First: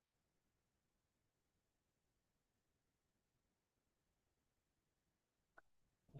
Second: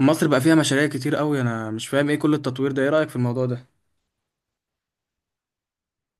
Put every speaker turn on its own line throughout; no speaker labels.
مصر بقى فيها مشاريع كتير قوي، انا مش فاهم ايه كل التطوير ده. ايه رأيك في الموضوع ده؟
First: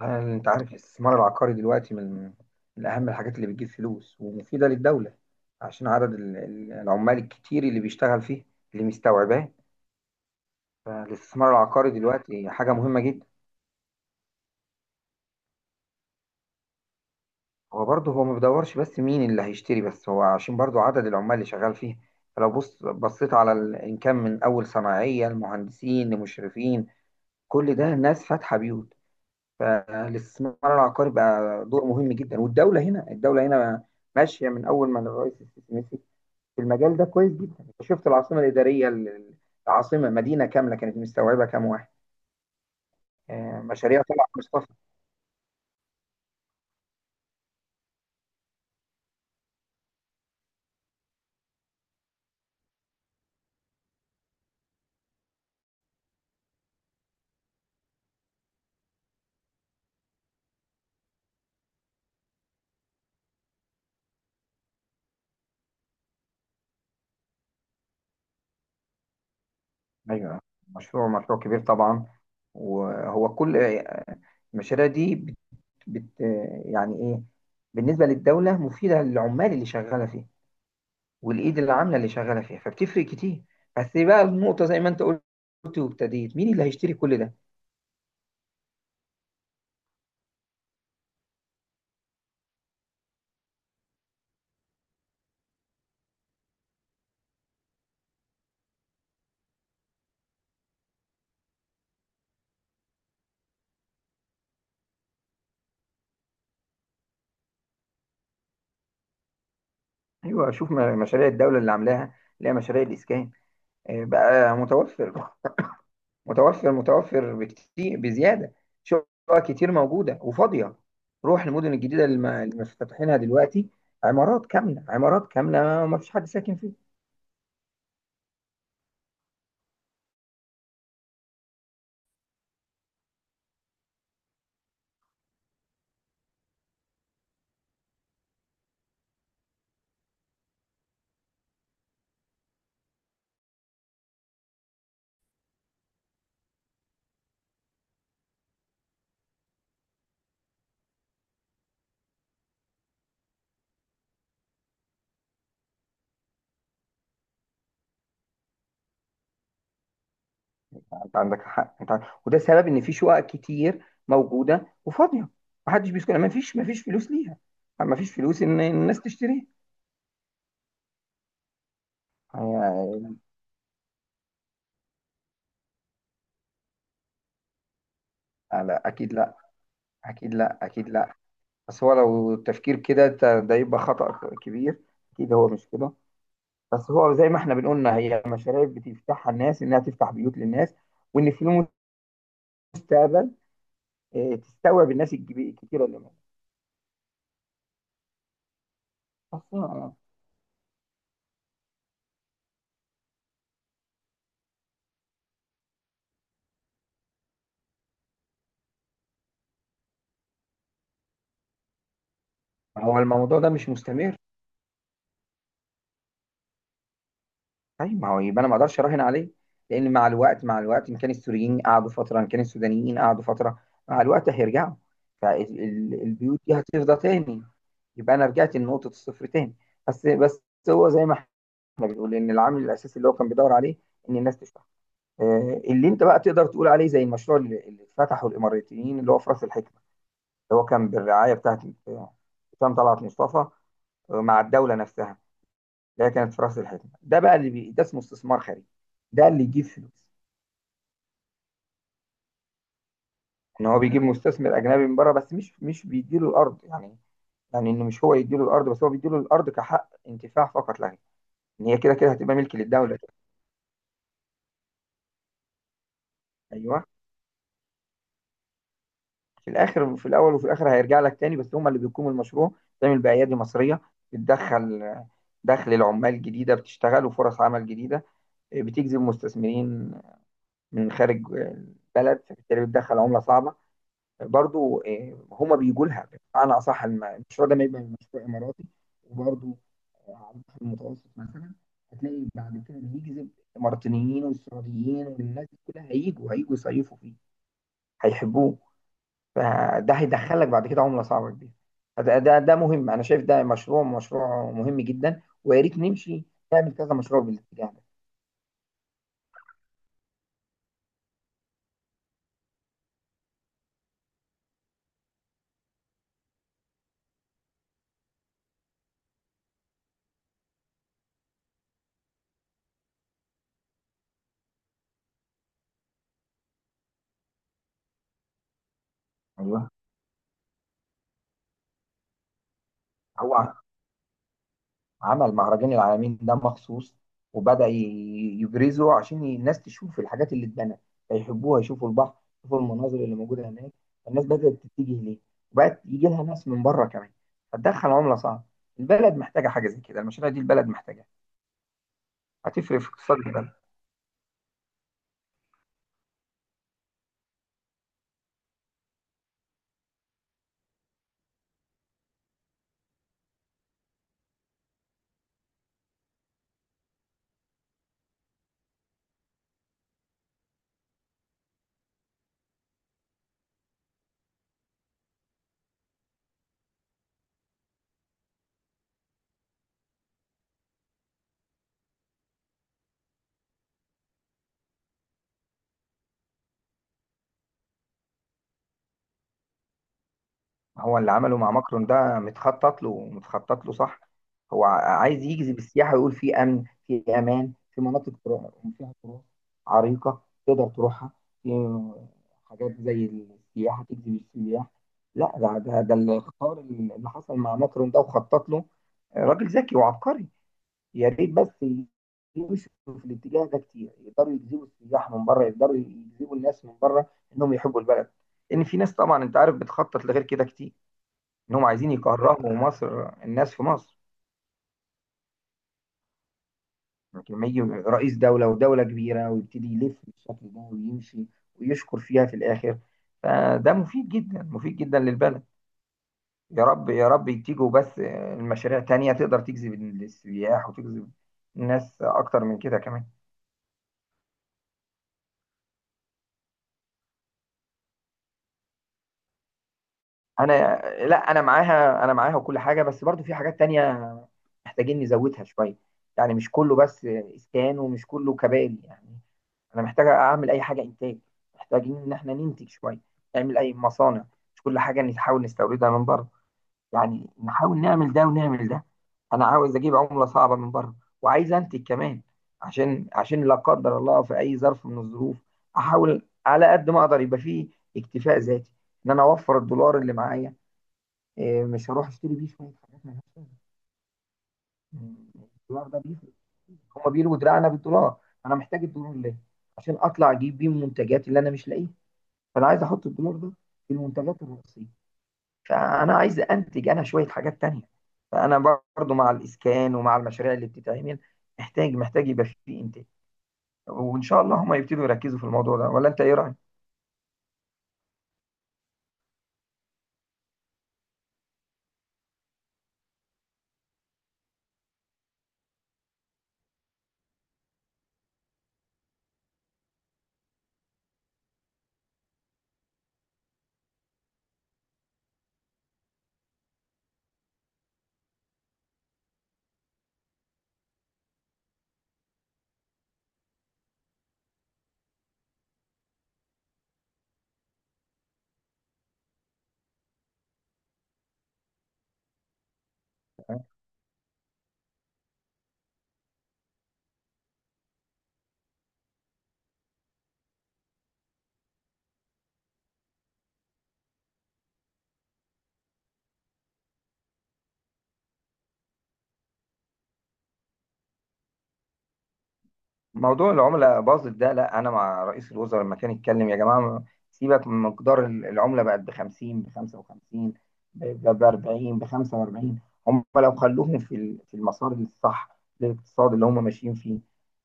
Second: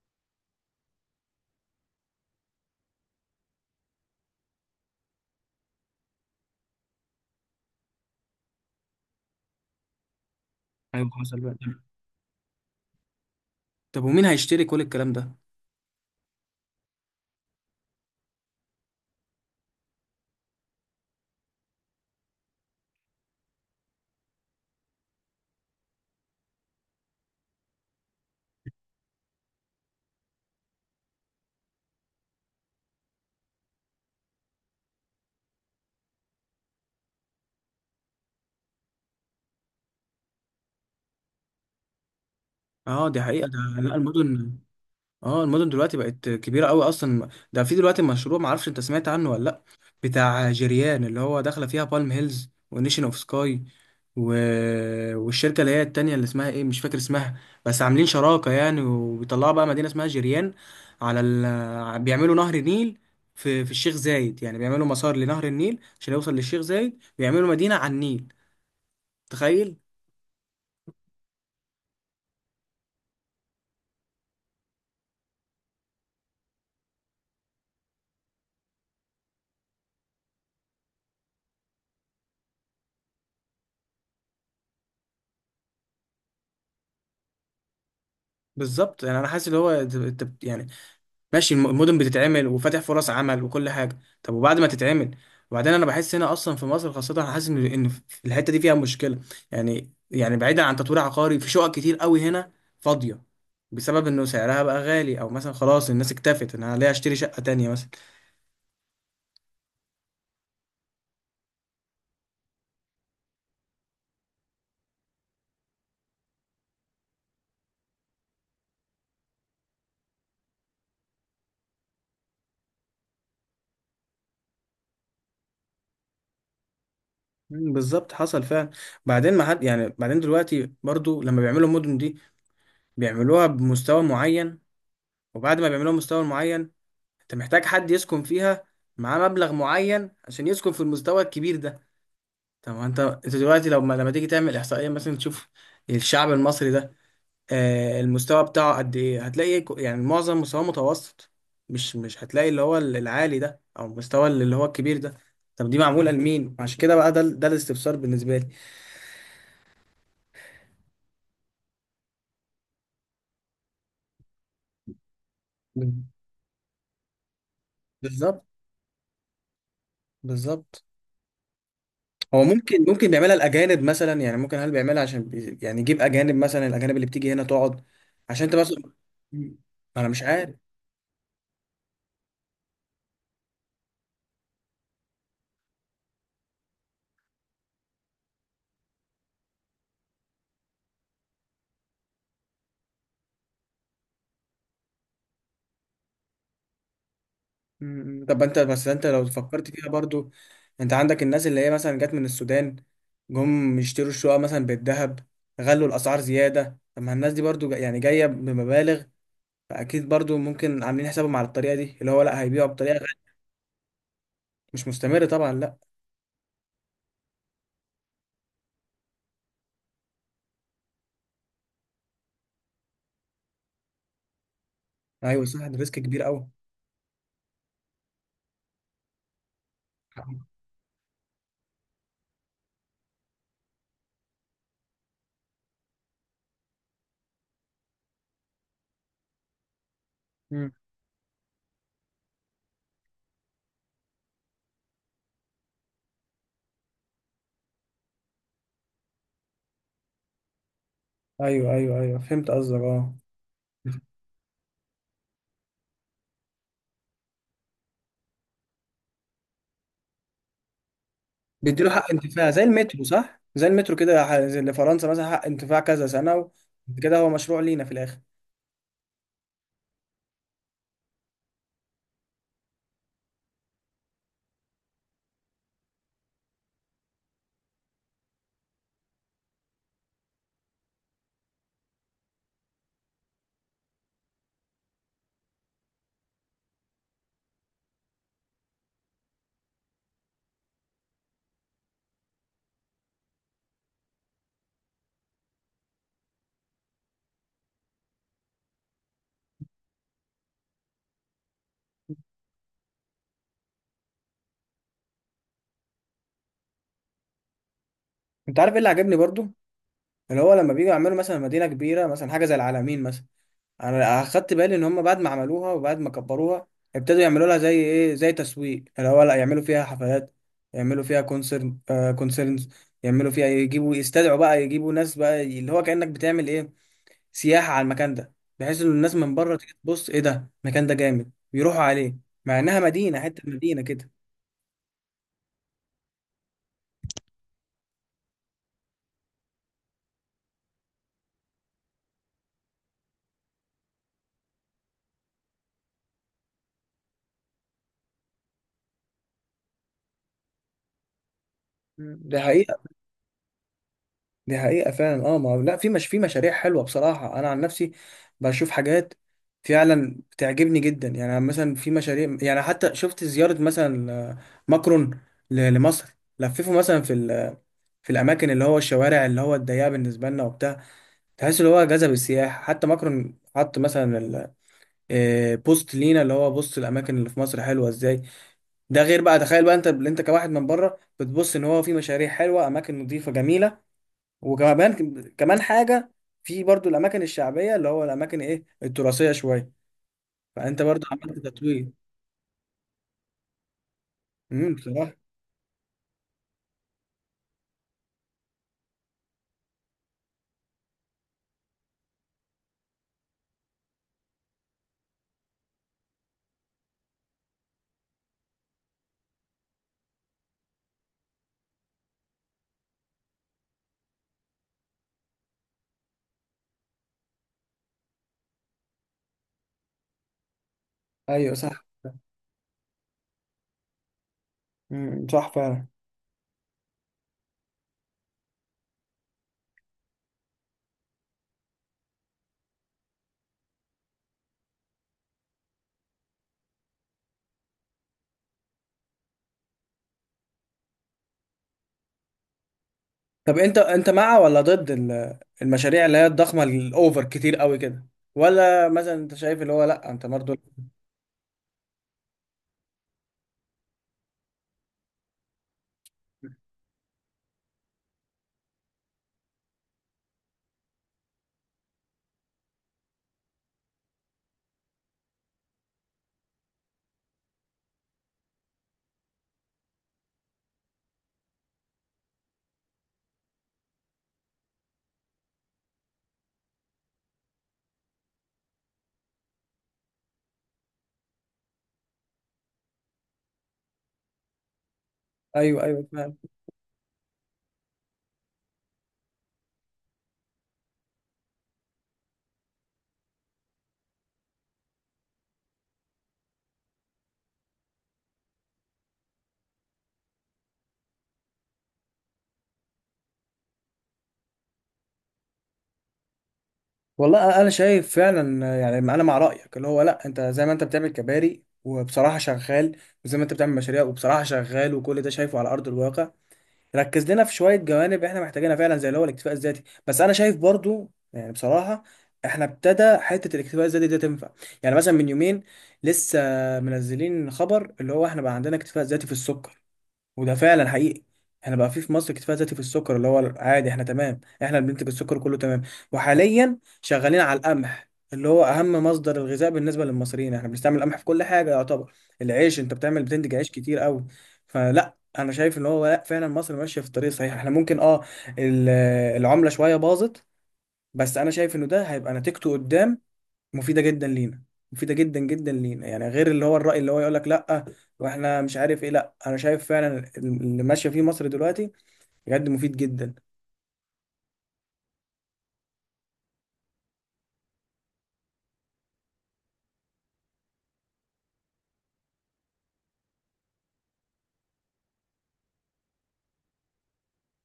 يعني انت عارف الاستثمار العقاري دلوقتي من اهم الحاجات اللي بتجيب فلوس ومفيدة للدولة، عشان عدد العمال الكتير اللي بيشتغل فيه، اللي مستوعباه.
ايوه، حصل
فالاستثمار
بقى. طب
العقاري دلوقتي حاجة مهمة جدا.
طب ومين هيشتري كل الكلام ده؟
هو برضه ما بيدورش، بس مين اللي هيشتري؟ بس هو عشان برضه عدد العمال اللي شغال فيه. فلو بصيت على ان كان من اول صناعية لمهندسين لمشرفين، كل ده ناس فاتحة بيوت. فالاستثمار العقاري بقى دور مهم جدا. والدولة هنا، الدولة هنا ماشية من أول ما الرئيس السيسي مسك في المجال ده كويس جدا. انت شفت العاصمه الاداريه العاصمه مدينه كامله، كانت مستوعبه كام واحد؟
اه، دي حقيقة. ده لا،
مشاريع طلعت
المدن.
مصطفى.
اه، المدن دلوقتي بقت كبيره قوي اصلا. ده في دلوقتي مشروع معرفش انت سمعت عنه ولا لا، بتاع جيريان اللي هو داخله فيها بالم هيلز ونيشن اوف سكاي، و... والشركه اللي هي التانية اللي اسمها ايه، مش فاكر اسمها، بس عاملين شراكه يعني وبيطلعوا بقى مدينه اسمها جيريان. على بيعملوا نهر النيل في في الشيخ زايد. يعني بيعملوا مسار لنهر النيل عشان يوصل للشيخ زايد، بيعملوا مدينه على النيل. تخيل.
ايوه، مشروع مشروع كبير طبعا. وهو كل المشاريع دي بت بت آه، يعني ايه، بالنسبه للدوله مفيده للعمال اللي شغاله فيها والايد اللي عامله اللي شغاله فيها، فبتفرق كتير. بس بقى النقطه زي ما انت قلت وابتديت: مين اللي هيشتري كل ده؟
بالظبط، يعني انا حاسس اللي هو يعني ماشي. المدن بتتعمل وفاتح فرص عمل وكل حاجه، طب وبعد ما تتعمل؟ وبعدين انا بحس هنا اصلا في مصر خاصه، انا حاسس ان في الحته دي فيها مشكله. يعني بعيدا عن تطوير عقاري، في شقق كتير قوي هنا فاضيه بسبب انه سعرها بقى غالي، او مثلا خلاص الناس اكتفت ان انا ليه اشتري شقه تانية مثلا.
ايوه، شوف مشاريع الدوله اللي عاملاها، اللي هي مشاريع الاسكان، بقى متوفر، متوفر متوفر بكتير بزياده. شقق كتير موجوده وفاضيه. روح المدن الجديده اللي مفتتحينها دلوقتي، عمارات كامله عمارات كامله وما فيش حد ساكن فيها.
بالظبط، حصل فعلا. بعدين ما حد، يعني بعدين دلوقتي برضو لما بيعملوا المدن دي بيعملوها بمستوى معين، وبعد ما بيعملوها بمستوى معين انت محتاج حد يسكن فيها، معاه مبلغ معين عشان يسكن في المستوى الكبير ده. طب ما انت، انت دلوقتي لو ما... لما تيجي تعمل احصائيه مثلا تشوف الشعب المصري ده، آه، المستوى بتاعه قد ايه، هتلاقي يعني معظم مستواه متوسط. مش هتلاقي اللي هو العالي ده او المستوى اللي هو الكبير ده. طب دي معموله لمين عشان كده؟ بقى ده ده الاستفسار بالنسبه لي.
انت عندك حق، انت وده سبب ان في شقق كتير موجوده وفاضيه، ما حدش
بال-
بيسكن، ما فيش فلوس ليها، ما فيش فلوس
بالظبط.
ان الناس تشتريها.
بالظبط. هو ممكن
يعني
ممكن بيعملها الاجانب مثلا، يعني ممكن، هل بيعملها عشان يعني يجيب اجانب مثلا، الاجانب اللي بتيجي هنا تقعد عشان انت مثلا.
لا، اكيد لا،
مم. انا مش
اكيد
عارف.
لا، اكيد لا. بس هو لو التفكير كده ده يبقى خطأ كبير. اكيد هو مش كده. بس هو زي ما احنا بنقولنا هي مشاريع بتفتحها الناس انها تفتح بيوت للناس، وان في المستقبل تستوعب الناس الكتيره اللي موجوده
مم. طب انت بس انت لو فكرت فيها
اصلا.
برضو، انت عندك الناس اللي هي مثلا جت من السودان، جم يشتروا الشقق مثلا بالذهب، غلوا الاسعار زياده. طب ما الناس دي برضو يعني جايه بمبالغ، فاكيد برضو ممكن عاملين حسابهم على الطريقه دي اللي هو لا، هيبيعوا
ما
بطريقه
هو
غالية.
الموضوع ده مش مستمر.
مش مستمر طبعا، لا.
طيب ما هو يبقى انا ما اقدرش اراهن عليه، لان مع الوقت، مع الوقت ان كان السوريين قعدوا فتره، ان كان السودانيين قعدوا فتره، مع الوقت هيرجعوا،
ايوه صح، ده ريسك كبير
فالبيوت
قوي.
دي هتفضى تاني، يبقى انا رجعت لنقطه الصفر تاني. بس هو زي ما احنا بنقول ان العامل الاساسي اللي هو كان بيدور عليه ان الناس تشتغل، اللي انت بقى تقدر تقول عليه زي المشروع اللي اتفتحه الاماراتيين، اللي هو في راس الحكمه، اللي هو
مم.
كان بالرعايه بتاعت آه، حسام طلعت مصطفى، مع الدوله نفسها. اللي هي كانت في راس الحكمه ده بقى، اللي بي... ده اسمه استثمار خارجي. ده اللي يجيب فلوس.
ايوه ايوه ايوه، فهمت قصدك، اه.
ان هو بيجيب مستثمر اجنبي من بره، بس مش بيديله الارض يعني. يعني انه مش هو يديله الارض، بس هو بيديله الارض كحق انتفاع فقط لا غير، ان هي
بيديله
كده
حق
كده هتبقى
انتفاع
ملك
زي
للدوله.
المترو، صح؟ زي المترو كده، زي اللي فرنسا مثلا، حق انتفاع كذا سنه
ايوه،
كده هو مشروع لينا في الاخر.
في الاخر، في الاول وفي الاخر هيرجع لك تاني، بس هم اللي بيقوموا المشروع، تعمل بايادي مصريه، بتدخل دخل العمال جديده بتشتغل، وفرص عمل جديده، بتجذب مستثمرين من خارج البلد، فبالتالي بتدخل عمله صعبه برضو، هم بيجوا لها. بمعنى اصح، المشروع ده ما يبقى مشروع اماراتي، وبرضو على البحر المتوسط مثلا، هتلاقي بعد كده بيجذب الاماراتيين والسعوديين والناس دي كلها، هيجوا هيجوا يصيفوا فيه، هيحبوه. فده هيدخلك بعد كده عملة صعبة كبيرة. ده مهم، أنا شايف ده مشروع مشروع مهم جدا. ويا ريت نمشي نعمل كذا مشروع بالاتجاه ده.
انت عارف ايه اللي عجبني برضو؟ اللي هو لما بيجوا يعملوا مثلا مدينة كبيرة، مثلا حاجة زي العلمين مثلا، انا اخدت بالي ان هم بعد ما عملوها وبعد ما كبروها ابتدوا يعملوا لها زي ايه، زي تسويق. اللي هو لا، يعملوا فيها حفلات، يعملوا فيها كونسرن، كونسرنز، يعملوا فيها، يجيبوا يستدعوا بقى، يجيبوا ناس بقى اللي هو كأنك بتعمل ايه، سياحة على المكان ده، بحيث ان الناس من بره
ايوه،
تيجي تبص ايه ده، المكان ده جامد، بيروحوا عليه، مع انها مدينة، حتة
هو
مدينة كده.
عمل مهرجان العالمين ده مخصوص، وبدأ يبرزه عشان الناس تشوف الحاجات اللي اتبنت فيحبوها، يشوفوا البحر، يشوفوا المناظر اللي موجودة هناك. الناس بدأت تتجه ليه، وبقت يجي لها ناس من بره كمان، فتدخل عملة صعبة. البلد محتاجة حاجة زي كده، المشاريع دي البلد محتاجة.
مم. ده حقيقي.
هتفرق في اقتصاد البلد.
دي حقيقة فعلا، اه. ما هو- لا، في، مش في مشاريع حلوة بصراحة. انا عن نفسي بشوف حاجات فعلا بتعجبني جدا، يعني مثلا في مشاريع، يعني حتى شفت زيارة مثلا، ماكرون لمصر، لففه مثلا في في الاماكن اللي هو الشوارع اللي هو الضيقة بالنسبة لنا وبتاع، تحس اللي هو جذب السياح. حتى ماكرون حط مثلا بوست لينا اللي هو بص، الاماكن اللي في مصر حلوة ازاي. ده غير بقى، تخيل بقى انت اللي انت كواحد من بره بتبص ان هو في مشاريع حلوة، اماكن نظيفة جميلة. وكمان كمان حاجة، في برضو الأماكن الشعبية اللي هو الأماكن إيه التراثية شوية، فأنت
هو
برضو
اللي عمله
عملت
مع ماكرون
تطوير.
ده متخطط له، متخطط له صح. هو
امم، بصراحة.
عايز يجذب السياحة، ويقول في أمن، في أمان، في مناطق فيها تراث عريقة تقدر تروحها، في حاجات زي السياحة تجذب السياح. لا، ده الاختيار اللي حصل مع ماكرون ده وخطط له. راجل ذكي وعبقري. يا ريت بس يمشوا في الاتجاه ده كتير، يقدروا يجذبوا السياح من بره، يقدروا يجذبوا الناس من بره، انهم يحبوا البلد. ان في ناس طبعا انت عارف بتخطط لغير كده كتير،
أيوه
انهم
صح.
عايزين يكرهوا مصر، الناس في مصر.
امم، صح فعلا.
لكن لما يجي رئيس دولة ودولة كبيرة ويبتدي يلف بالشكل ده ويمشي ويشكر فيها في الآخر، فده مفيد جدا، مفيد جدا للبلد. يا رب يا رب يتيجوا بس المشاريع تانية تقدر تجذب السياح وتجذب الناس أكتر من كده كمان.
طب أنت، أنت مع ولا ضد المشاريع اللي هي الضخمة الأوفر كتير قوي كده؟ ولا مثلا أنت شايف اللي هو لأ أنت برضو؟
أنا لا، أنا معاها، أنا معاها وكل حاجة. بس برضو في حاجات تانية محتاجين نزودها شوية، يعني مش كله بس إسكان، ومش كله كباري يعني. انا محتاج اعمل اي حاجه انتاج. محتاجين ان احنا ننتج شويه، نعمل اي مصانع، مش كل حاجه نحاول نستوردها من بره. يعني نحاول نعمل ده ونعمل ده. انا عاوز اجيب عمله صعبه من بره، وعايز انتج كمان. عشان لا قدر الله في اي ظرف من الظروف، احاول على قد ما اقدر يبقى فيه اكتفاء ذاتي، ان انا اوفر الدولار اللي معايا. مش هروح اشتري بيه شويه حاجات مالهاش لازمه.
أيوه
الدولار ده
أيوه
بيفرق.
فعلا.
هما بيلوا دراعنا بالدولار. انا محتاج الدولار ليه؟ عشان اطلع اجيب بيه المنتجات اللي انا مش لاقيها. فانا عايز احط الدولار ده في المنتجات الرئيسيه. فانا عايز انتج انا شويه حاجات تانية. فانا برضو مع الاسكان ومع المشاريع اللي بتتعمل، محتاج يبقى في انتاج. وان شاء الله هم يبتدوا يركزوا في الموضوع ده. ولا انت ايه رايك؟
والله أنا شايف فعلا. يعني أنا مع رأيك اللي هو لأ، أنت زي ما أنت بتعمل كباري وبصراحة شغال، وزي ما أنت بتعمل مشاريع وبصراحة شغال وكل ده شايفه على أرض الواقع، ركز لنا في شويه جوانب احنا محتاجينها فعلا زي اللي هو الاكتفاء الذاتي. بس انا شايف برضو يعني بصراحه احنا ابتدى حته الاكتفاء الذاتي ده تنفع. يعني مثلا من يومين لسه منزلين خبر اللي هو احنا بقى عندنا اكتفاء ذاتي في السكر، وده فعلا حقيقي. احنا بقى في في مصر اكتفاء ذاتي في السكر، اللي هو عادي، احنا تمام. احنا اللي بننتج السكر كله، تمام. وحاليا شغالين على القمح اللي هو اهم مصدر الغذاء بالنسبه للمصريين. احنا بنستعمل القمح في كل حاجه يعتبر، العيش انت بتعمل بتنتج عيش كتير قوي. فلا انا شايف ان هو لا فعلا مصر ماشيه في الطريق الصحيح. احنا ممكن اه ال- العمله شويه باظت، بس انا شايف انه ده هيبقى نتيجته قدام مفيده جدا لينا، مفيده جدا جدا لينا. يعني غير اللي هو الراي اللي هو يقول لك لا واحنا مش عارف ايه، لا انا شايف فعلا اللي ماشيه فيه مصر دلوقتي بجد مفيد جدا.
موضوع العملة باظت ده، لا أنا مع رئيس الوزراء لما كان يتكلم. يا جماعة سيبك من مقدار العملة بقت ب 50، ب 55، ب 40، ب 45. هم لو خلوهم في في المسار الصح للاقتصاد اللي هم ماشيين فيه،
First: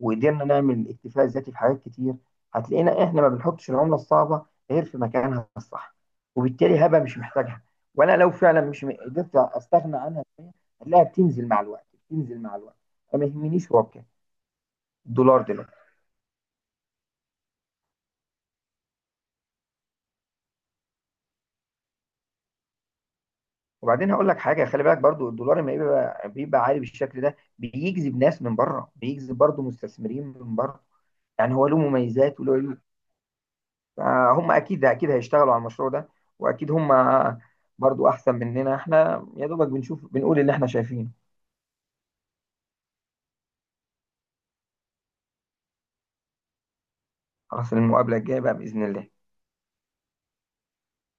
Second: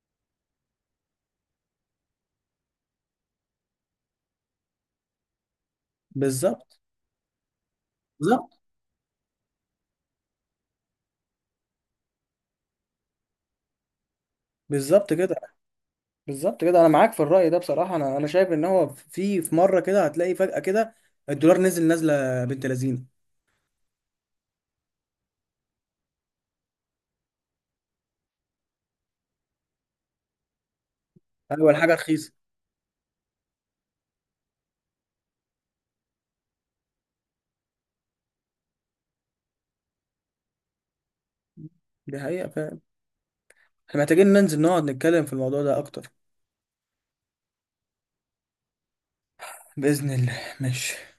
وقدرنا نعمل اكتفاء ذاتي في حاجات كتير، هتلاقينا إحنا ما بنحطش العملة الصعبة غير في مكانها الصح،
بالظبط.
وبالتالي هبة مش محتاجها. وأنا لو
بالظبط.
فعلا مش قدرت أستغنى عنها شوية، هتلاقيها بتنزل مع الوقت، بتنزل مع الوقت، فما يهمنيش هو بكام
بالظبط كده.
الدولار دلوقتي.
بالظبط كده، انا معاك في الراي ده بصراحه. انا شايف ان هو في في مره كده هتلاقي فجاه كده الدولار نزل نازله بنت لذينه.
وبعدين هقول لك حاجه، خلي بالك برضو الدولار لما بيبقى عالي بالشكل ده بيجذب ناس من بره، بيجذب برضو مستثمرين من بره. يعني هو
اول
له
حاجه رخيصه.
مميزات وله عيوب. فهم اكيد اكيد هيشتغلوا على المشروع ده، واكيد هم برضو احسن مننا. احنا يا دوبك بنشوف بنقول اللي احنا شايفينه.
دي حقيقه فعلا. احنا محتاجين ننزل نقعد نتكلم في الموضوع ده اكتر.
خلاص، المقابله الجايه بقى باذن الله.
باذن الله. ماشي.